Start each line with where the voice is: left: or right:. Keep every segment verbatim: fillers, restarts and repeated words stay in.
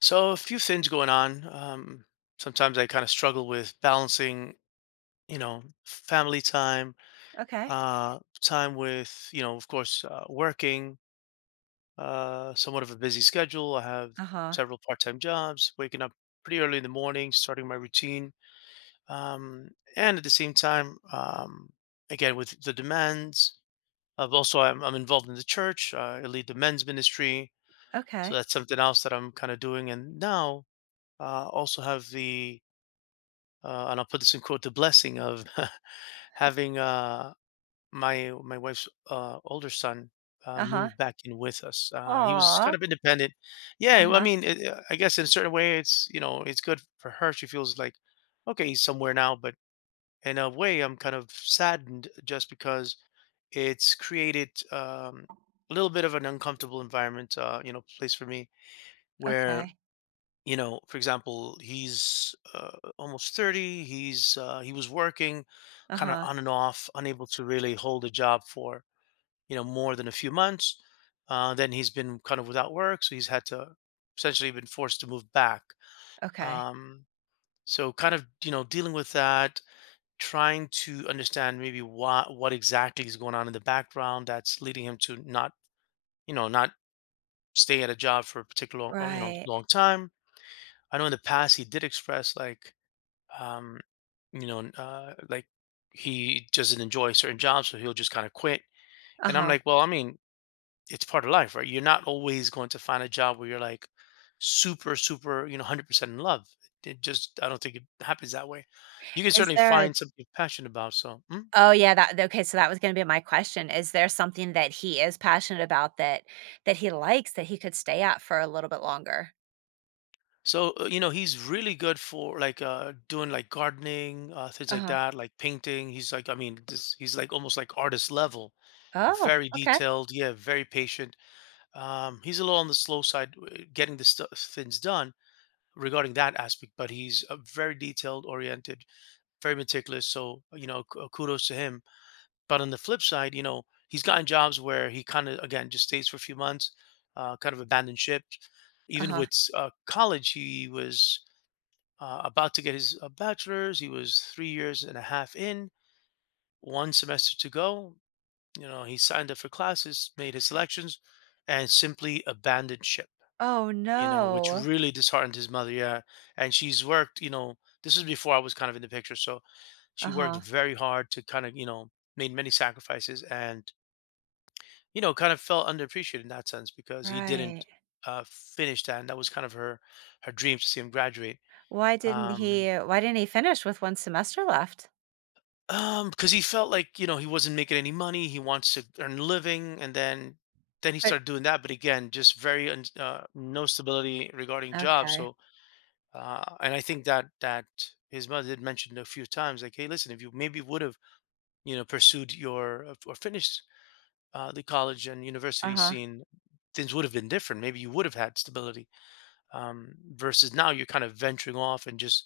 left: So a few things going on. Um, sometimes I kind of struggle with balancing, you know, family time,
right: Okay.
left: uh, time with, you know, of course, uh, working, uh, somewhat of a busy schedule. I have
right: Uh-huh.
left: several part-time jobs, waking up pretty early in the morning, starting my routine, um, and at the same time, um, again with the demands of also I'm, I'm involved in the church. Uh, I lead the men's ministry, so
right: Okay.
left: that's something else that I'm kind of doing. And now uh, also have the uh, and I'll put this in quote, the blessing of having uh, my my wife's uh, older son uh,
right: Uh-huh.
left: move back in with us. Uh, he was kind
right: Aw.
left: of independent. Yeah, well, I
right: Uh-huh.
left: mean, it, uh, I guess in a certain way, it's, you know, it's good for her. She feels like, okay, he's somewhere now. But in a way, I'm kind of saddened just because it's created um, a little bit of an uncomfortable environment, uh, you know, place for me where,
right: Okay.
left: you know, for example, he's uh, almost thirty. He's uh, he was working kind of
right: Uh-huh.
left: on and off, unable to really hold a job for, you know, more than a few months. Uh, then he's been kind of without work, so he's had to essentially been forced to move back.
right: Okay.
left: um, so kind of, you know, dealing with that, trying to understand maybe what what exactly is going on in the background that's leading him to not, you know, not stay at a job for a particular long- you know,
right: Right.
left: long time. I know in the past he did express like, um, you know, n- uh, like he doesn't enjoy certain jobs, so he'll just kind of quit. And I'm
right: Uh-huh.
left: like, well, I mean, it's part of life, right? You're not always going to find a job where you're like super, super, you know, one hundred percent in love. It just, I don't think it happens that way. You can
right: Is
left: certainly
right: there a
left: find something you're passionate about. So, mm.
right: Oh, yeah, that okay, so that was gonna be my question. Is there something that he is passionate about that that he likes that he could stay at for a little bit longer?
left: So uh, you know, he's really good for like uh, doing like gardening, uh, things like
right: Uh-huh.
left: that, like painting. He's like, I mean, this, he's like almost like artist level,
right: Oh,
left: very
right: okay.
left: detailed. Yeah, very patient. Um, he's a little on the slow side, uh, getting the stuff things done regarding that aspect, but he's uh, very detailed oriented, very meticulous. So, you know, k- uh, kudos to him. But on the flip side, you know, he's gotten jobs where he kind of again just stays for a few months, uh, kind of abandoned ship. Even
right: Uh-huh.
left: with uh, college, he was uh, about to get his uh, bachelor's. He was three years and a half in, one semester to go. You know, he signed up for classes, made his selections, and simply abandoned ship,
right: Oh,
left: you know, which
right: no.
left: really disheartened his mother. Yeah. And she's worked, you know, this is before I was kind of in the picture. So she worked
right: Uh-huh.
left: very hard to kind of, you know, made many sacrifices and, you know, kind of felt underappreciated in that sense because he didn't
right: Right.
left: uh, finish that. And that was kind of her, her dream to see him graduate.
right: Why didn't
left: Um,
right: he why didn't he finish with one semester left?
left: um, because he felt like, you know, he wasn't making any money. He wants to earn a living. And then, then he
right: But
left: started doing that. But again, just very, un- uh, no stability regarding jobs.
right: Okay.
left: So, uh, and I think that that his mother did mention a few times, like, hey, listen, if you maybe would have, you know, pursued your uh, or finished uh, the college and university
right: Uh-huh.
left: scene, things would have been different. Maybe you would have had stability, um, versus now you're kind of venturing off and just,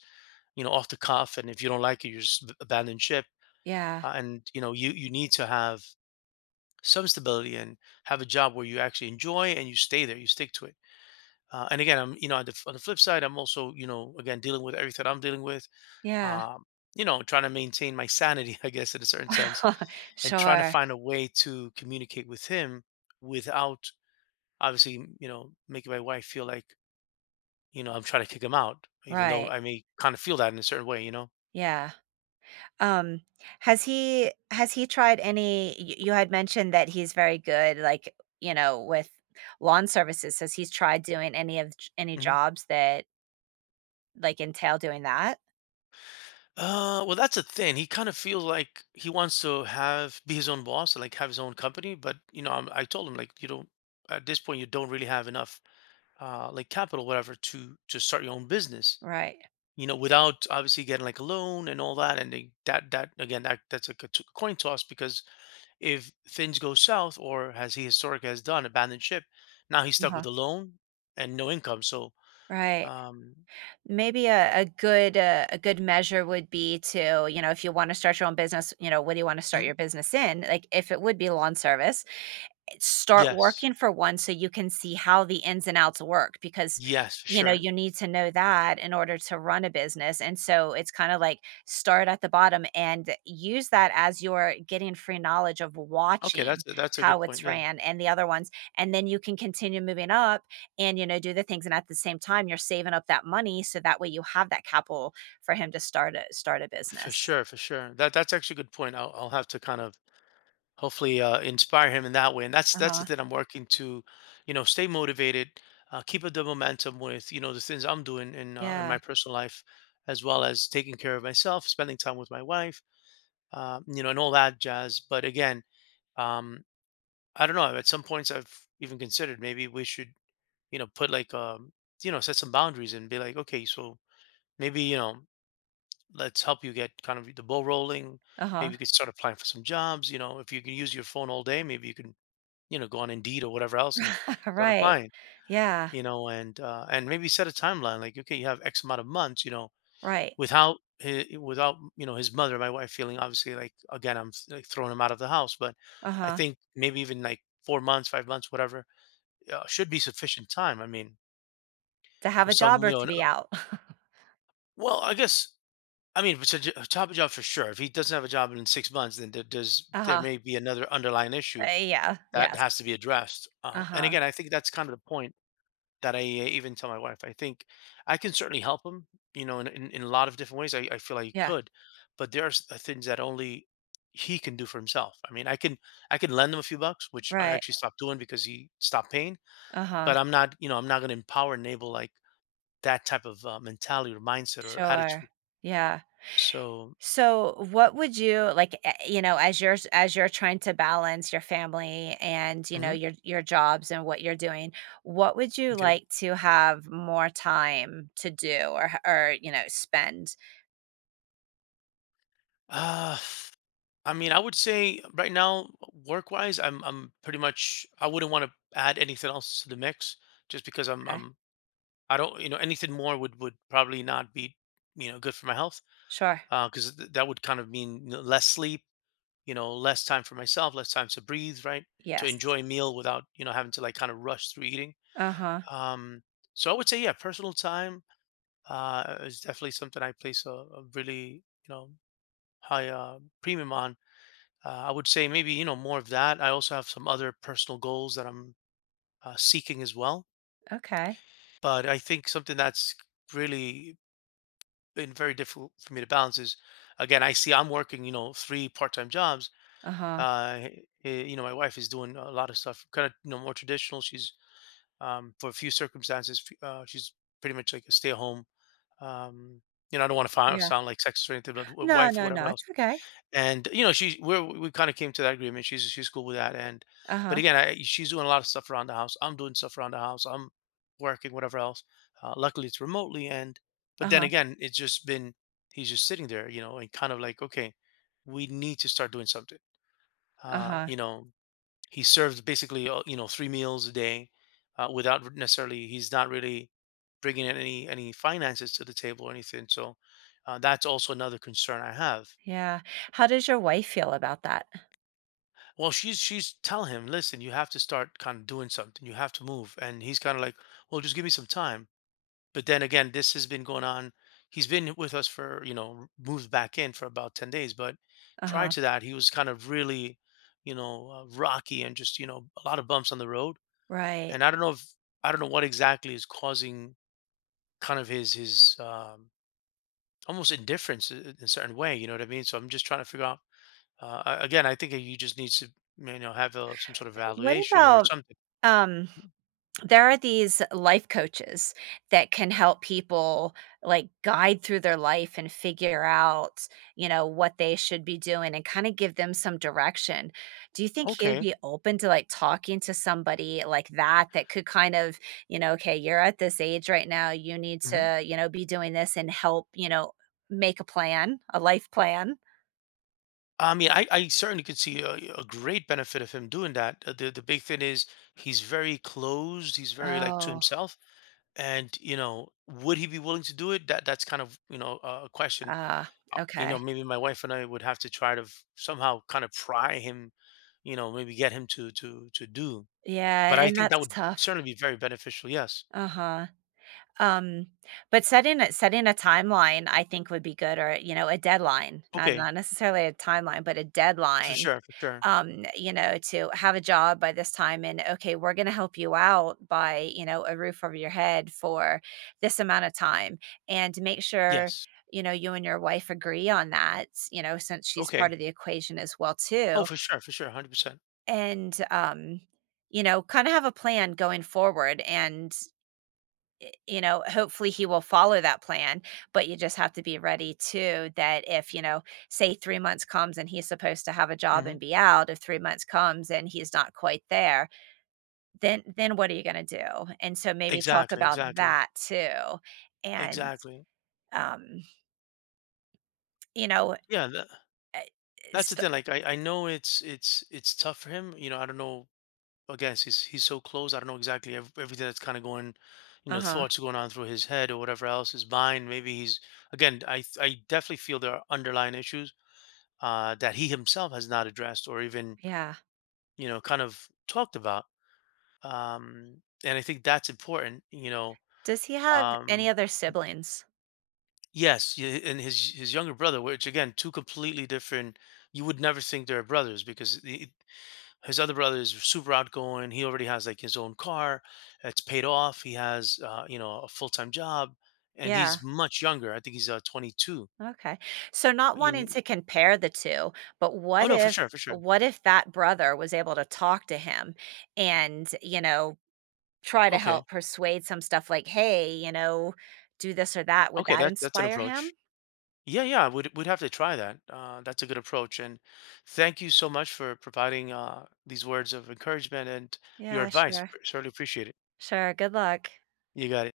left: you know, off the cuff, and if you don't like it, you just ab- abandon ship.
right: Yeah.
left: Uh, and you know, you you need to have some stability and have a job where you actually enjoy and you stay there, you stick to it. Uh, and again, I'm, you know, on the, f- on the flip side, I'm also, you know, again dealing with everything I'm dealing with,
right: Yeah.
left: um, you know, trying to maintain my sanity, I guess, in a certain sense, and trying to
right: Sure.
left: find a way to communicate with him without, obviously, you know, making my wife feel like, you know, I'm trying to kick him out, even though
right: Right.
left: I may kind of feel that in a certain way, you know?
right: Yeah. Um, has he has he tried any y- you had mentioned that he's very good, like, you know, with lawn services. Has he's tried doing any of j- any
left: Hmm.
right: jobs that like entail doing that?
left: Uh, well, that's a thing. He kind of feels like he wants to have be his own boss, like have his own company. But you know, I'm, I told him like you don't, at this point you don't really have enough uh like capital, whatever, to to start your own business.
right: Right.
left: You know, without obviously getting like a loan and all that. And they, that that again, that that's like a co- t- coin toss because if things go south, or as he historically has done, abandoned ship, now he's stuck
right: Uh-huh.
left: with a loan and no income. So,
right: Right.
left: um,
right: Maybe a, a good uh, a good measure would be to, you know, if you want to start your own business, you know, what do you want to start
left: mhm.
right: your business in? Like if it would be lawn service, start
left: Yes,
right: working for one so you can see how the ins and outs work, because
left: yes, for
right: you know
left: sure.
right: you need to know that in order to run a business. And so it's kind of like start at the bottom and use that as you're getting free knowledge of
left: Okay, that's
right: watching
left: that's a good
right: how
left: point.
right: it's
left: Yeah,
right: ran and the other ones, and then you can continue moving up, and you know, do the things, and at the same time you're saving up that money so that way you have that capital for him to start a start a
left: for
right: business.
left: sure, for sure. That that's actually a good point. I'll I'll have to kind of hopefully uh, inspire him in that way. And that's that's the
right: Uh-huh.
left: thing I'm working to, you know, stay motivated, uh, keep up the momentum with, you know, the things I'm doing in uh, in
right: Yeah.
left: my personal life, as well as taking care of myself, spending time with my wife, uh, you know, and all that jazz. But again, um, I don't know. At some points, I've even considered maybe we should, you know, put like, um, you know, set some boundaries and be like, okay, so maybe, you know, let's help you get kind of the ball rolling. Maybe you
right: Uh-huh.
left: could start applying for some jobs. You know, if you can use your phone all day, maybe you can, you know, go on Indeed or whatever else and start
right: Right.
left: applying,
right: Yeah.
left: you know, and uh, and maybe set a timeline like, okay, you have X amount of months, you know,
right: Right.
left: without hi- without, you know, his mother, my wife, feeling obviously like again I'm like throwing him out of the house. But I
right: Uh-huh.
left: think maybe even like four months, five months, whatever, uh, should be sufficient time. I mean,
right: To have
left: for
right: a
left: some,
right: job
left: you
right: or
left: know,
right: to
left: an-
right: be
left: uh,
right: out.
left: well, I guess. I mean, it's a j- a top job for sure. If he doesn't have a job in six months, then there does there
right: Uh-huh.
left: may be another underlying issue
right: Uh, yeah,
left: that
right: yes.
left: has to be addressed. Um, and
right: Uh-huh.
left: again, I think that's kind of the point that I uh, even tell my wife. I think I can certainly help him, you know, in, in, in a lot of different ways. I, I feel I
right: Yeah,
left: could, but there are s- uh, things that only he can do for himself. I mean, I can I can lend him a few bucks, which I
right: right.
left: actually stopped doing because he stopped paying.
right: Uh-huh.
left: But I'm not, you know, I'm not going to empower, enable like that type of uh, mentality or mindset or
right: Sure.
left: attitude.
right: Yeah.
left: So,
right: So, what would you like, eh, you know, as you're s as you're trying to balance your family and, you know,
left: mhm,
right: your your jobs and what you're doing, what would you
left: okay.
right: like to have more time to do, or h or, you know, spend?
left: Uh, I mean, I would say right now, work wise, I'm I'm pretty much I wouldn't want to add anything else to the mix just because I'm
right: Okay.
left: I'm I don't, you know, anything more would would probably not be, you know, good for my health
right: Sure.
left: because th- that would kind of mean, you know, less sleep, you know, less time for myself, less time to breathe, right? To
right: Yes.
left: enjoy a meal without, you know, having to like kind of rush through eating.
right: Uh-huh.
left: Um, so I would say, yeah, personal time uh, is definitely something I place a, a really, you know, high, uh, premium on. Uh, I would say maybe, you know, more of that. I also have some other personal goals that I'm uh, seeking as well.
right: Okay.
left: But I think something that's really been very difficult for me to balance is, again, I see I'm working, you know, three part-time jobs.
right: Uh-huh.
left: uh h- you know, my wife is doing a lot of stuff kind of, you know, more traditional. She's, um for a few circumstances, f- uh, she's pretty much like a stay-at-home, um you know, I don't want to
right: Yeah.
left: sound like sexist or anything, but w-
right: No,
left: wife or
right: no, no,
left: whatever else.
right: it's okay.
left: And you know, she we're, we kind of came to that agreement. She's she's cool with that. And but
right: Uh-huh.
left: again, I, she's doing a lot of stuff around the house, I'm doing stuff around the house, I'm working, whatever else. Uh, luckily it's remotely. And but then
right: Uh-huh.
left: again, it's just been he's just sitting there, you know, and kind of like, okay, we need to start doing something. Uh,
right: Uh-huh.
left: you know, he serves basically, uh, you know, three meals a day, uh, without necessarily, he's not really bringing in any any finances to the table or anything. So, uh, that's also another concern I have.
right: Yeah. How does your wife feel about that?
left: Well, she's she's telling him, listen, you have to start kind of doing something. You have to move. And he's kind of like, well, just give me some time. But then again, this has been going on. He's been with us for, you know, moved back in for about ten days. But prior
right: Uh-huh.
left: to that, he was kind of really, you know, uh, rocky and just, you know, a lot of bumps on the road.
right: Right.
left: And I don't know if, I don't know what exactly is causing kind of his, his, um, almost indifference, i- in a certain way. You know what I mean? So I'm just trying to figure out, uh, a- again, I think you just need to, you know, have a, some sort of
right: What
left: valuation or
right: about,
left: something.
right: um, there are these life coaches that can help people like guide through their life and figure out, you know, what they should be doing and kind of give them some direction. Do you think he would
left: Okay.
right: be open to like talking to somebody like that that could kind of, you know, okay, you're at this age right now, you need
left: Hmm.
right: to, you know, be doing this and help, you know, make a plan, a life plan?
left: I mean, I, I certainly could see a, a great benefit of him doing that. Uh, The the big thing is he's very closed. He's very like to
right: Oh.
left: himself, and you know, would he be willing to do it? That that's kind of, you know, a question.
right: Ah,
left: Uh, You know,
right: okay.
left: maybe my wife and I would have to try to f- somehow kind of pry him, you know, maybe get him to to to do. But
right: Yeah,
left: I
right: and
left: think that
right: that's
left: would
right: tough.
left: certainly be very beneficial. Yes.
right: Uh-huh. Um, but setting a setting a timeline, I think, would be good, or, you know, a deadline, not
left: Okay.
right: not necessarily a timeline, but a
left: For
right: deadline,
left: sure. For sure.
right: um, you know, to have a job by this time. And okay, we're gonna help you out by, you know, a roof over your head for this amount of time, and to make sure,
left: Yes.
right: you know, you and your wife agree on that, you know, since she's part
left: Okay.
right: of the equation as well
left: Oh,
right: too.
left: for sure, for sure, one hundred percent.
right: And um, you know, kind of have a plan going forward. And you know, hopefully he will follow that plan, but you just have to be ready too that if, you know, say three months comes and he's supposed to have a job
left: Mhm.
right: and be out, if three months comes and he's not quite there, then then what are you going to do? And so maybe talk
left: Exactly,
right: about
left: exactly,
right: that too. And
left: exactly.
right: um, you know,
left: Yeah, tha that's the
right: st-
left: thing, like, I I know it's it's it's tough for him, you know, I don't know, again, he's he's so close, I don't know exactly ev everything that's kinda going, you know,
right: uh-huh.
left: thoughts going on through his head or whatever else, his mind. Maybe he's, again, I th I definitely feel there are underlying issues, uh, that he himself has not addressed or even,
right: Yeah.
left: you know, kind of talked about, um, and I think that's important, you know.
right: Does he have any
left: Um.
right: other siblings?
left: Yes, y- and his his younger brother, which again, two completely different. You would never think they're brothers because the, his other brother is super outgoing. He already has like his own car, it's paid off. He has, uh, you know, a full time job, and
right: Yeah.
left: he's much younger. I think he's uh, twenty two.
right: Okay. So, not wanting
left: In
right: to compare the two, but
left: oh
right: what
left: no, for
right: if
left: sure, for sure.
right: what if that brother was able to talk to him and, you know, try to
left: Okay,
right: help persuade some stuff like, "Hey, you know, do this or that." Would
left: okay,
right: that
left: that that's an
right: inspire
left: approach.
right: him?
left: Yeah, yeah, we'd we'd have to try that. Uh, that's a good approach, and thank you so much for providing uh, these words of encouragement and your
right: Yeah,
left: advice.
right: sure.
left: Certainly appreciate it.
right: Sure. Good luck.
left: You got it.